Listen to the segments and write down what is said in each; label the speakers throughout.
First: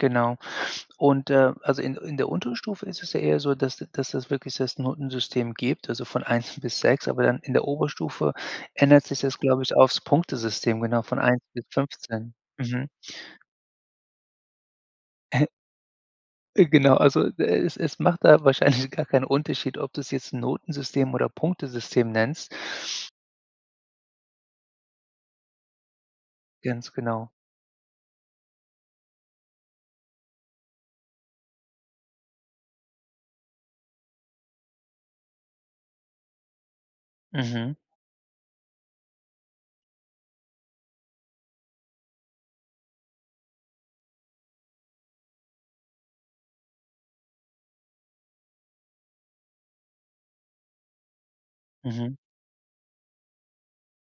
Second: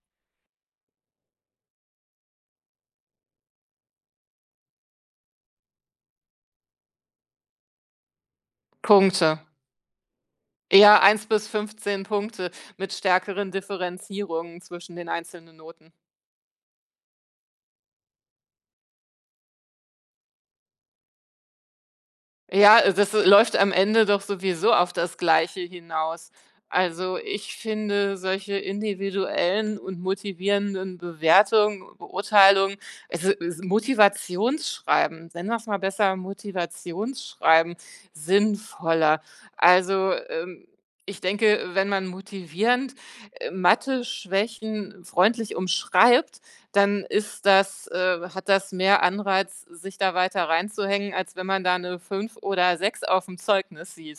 Speaker 1: Genau, und, äh also, in in der Unterstufe ist es ja eher so, dass d dass das wirklich das Notensystem gibt, also von 1 bis 6, aber dann in der Oberstufe ändert sich das,
Speaker 2: Punkte.
Speaker 1: glaube ich, aufs Punktesystem,
Speaker 2: Eher
Speaker 1: genau, von
Speaker 2: 1
Speaker 1: 1
Speaker 2: bis
Speaker 1: bis
Speaker 2: 15
Speaker 1: 15,
Speaker 2: Punkte
Speaker 1: mhm.
Speaker 2: mit stärkeren Differenzierungen zwischen den einzelnen Noten.
Speaker 1: Äh, genau also, äh, es es macht da wahrscheinlich gar keinen Unterschied, ob du es jetzt 'n Notensystem oder Punktesystem nennst.
Speaker 2: Ja, äh, das läuft am Ende doch sowieso auf das Gleiche hinaus.
Speaker 1: Ganz
Speaker 2: Also,
Speaker 1: genau.
Speaker 2: ich finde solche i ndividuellen und motivierenden Bewertungen, Beurteilungen, also das Motivationsschreiben, nennen wir's mal besser
Speaker 1: Mhm.
Speaker 2: Motivationsschreiben, sinnvoller. Also, ähm, ich denke, äh, wenn man motivierend, äh, Matheschwächen freundlich umschreibt, dann ist das, äh hat das mehr Anreiz, sich da weiter reinzuhängen, als wenn man da 'ne
Speaker 1: Mhm.
Speaker 2: 5 oder 6 aufm Zeugnis sieht.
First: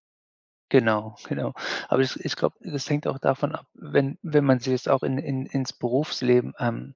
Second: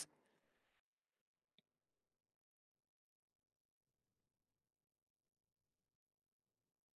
Speaker 1: Genau, genau. Aber ich ich glaube, das hängt auch davon ab, wenn wenn man sich das auch in in ins Berufsleben, ähm,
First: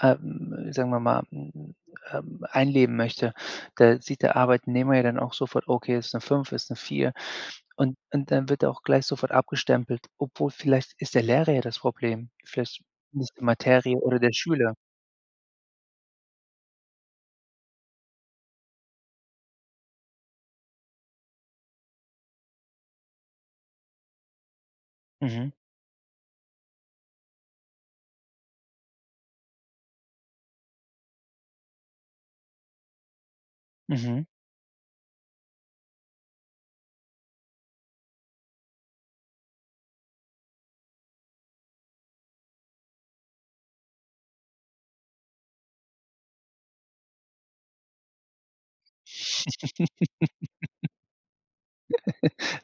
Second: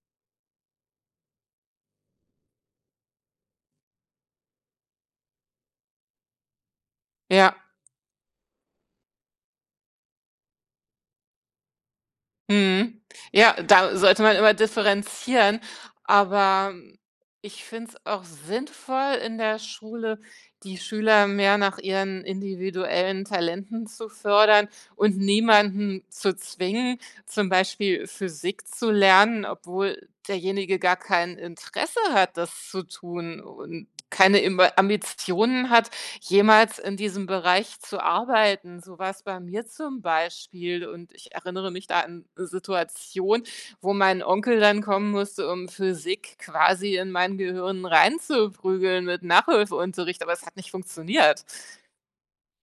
Speaker 1: ähm, sagen wir mal, mhm, ähm, einleben möchte, da sieht der Arbeitnehmer ja dann auch sofort: „Okay, ist 'ne 5, ist 'ne 4,“,
Speaker 2: Ja.
Speaker 1: und und dann wird auch gleich sofort abgestempelt, obwohl vielleicht ist der Lehrer ja das Problem, vielleicht
Speaker 2: Mhm.
Speaker 1: nicht die
Speaker 2: Ja, da
Speaker 1: Materie oder
Speaker 2: sollte
Speaker 1: der
Speaker 2: man immer
Speaker 1: Schüler.
Speaker 2: differenzieren, aber, hm, ich finde es auch sinnvoll, in der Schule, die Schüler mehr nach ihren individuellen Talenten zu fördern und
Speaker 1: Mhm.
Speaker 2: niemanden zu zwingen, zum Beispiel Physik zu lernen, obwohl derjenige gar kein Interesse hat, das zu tun, und
Speaker 1: Mhm.
Speaker 2: keine Imba Ambitionen hat, jemals in diesem Bereich zu arbeiten. So war's bei mir zum Beispiel, und ich erinnere mich da an 'ne Situation, wo mein Onkel dann kommen musste, um Physik quasi in mein Gehirn reinzuprügeln mit Nachhilfeunterricht, aber es hat nicht funktioniert.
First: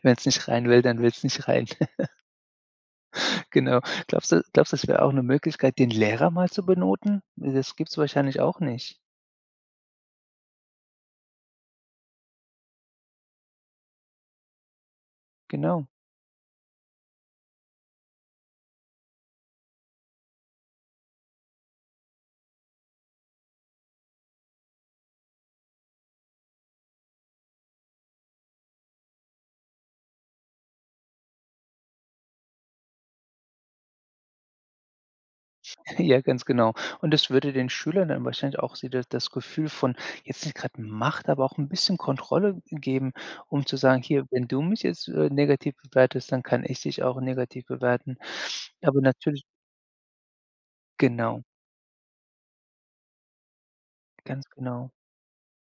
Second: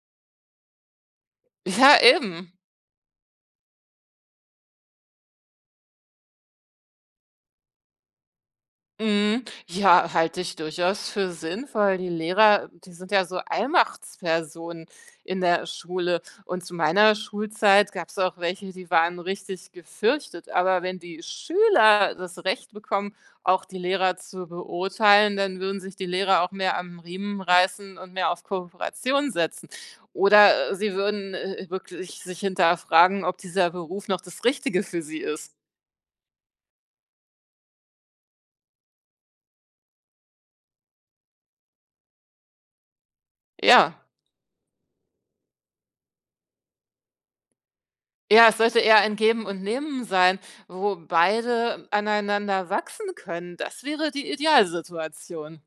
Speaker 1: Wenn's nicht rein will, dann will's nicht rein.
Speaker 2: Ja, eben.
Speaker 1: Genau. Glaubst du glaubst du, es wäre auch 'ne Möglichkeit, den Lehrer mal zu benoten? Ne, das gibt's wahrscheinlich auch nicht.
Speaker 2: Mhm, ja, halte ich durchaus für sinnvoll. Die Lehrer, die sind ja so Allmachtspersonen in der
Speaker 1: Genau.
Speaker 2: Schule, und zu meiner Schulzeit gab's auch welche, die waren richtig gefürchtet, aber wenn die Schüler das Recht bekommen, auch die Lehrer zu beurteilen, dann würden sich die Lehrer auch mehr am Riemen reißen und mehr auf Kooperation setzen. Oder, äh, sie würden, äh äh, wirklich sich hinterfragen, ob dieser Beruf noch das Richtige für sie ist.
Speaker 1: Ja, ganz genau. Und das würde den Schülern dann wahrscheinlich auch so das das Gefühl von jetzt nicht gerade Macht, aber auch 'n bisschen Kontrolle, äh, geben, um zu
Speaker 2: Ja.
Speaker 1: sagen: „Hier, wenn du mich jetzt, äh, negativ bewertest, dann kann ich dich auch negativ bewerten.“
Speaker 2: Ja, es sollte eher
Speaker 1: Aber
Speaker 2: ein
Speaker 1: natürlich
Speaker 2: Geben und Nehmen sein, wo
Speaker 1: Genau.
Speaker 2: beide aneinander wachsen können. Das wäre die
Speaker 1: Ganz genau.
Speaker 2: Idealsituation.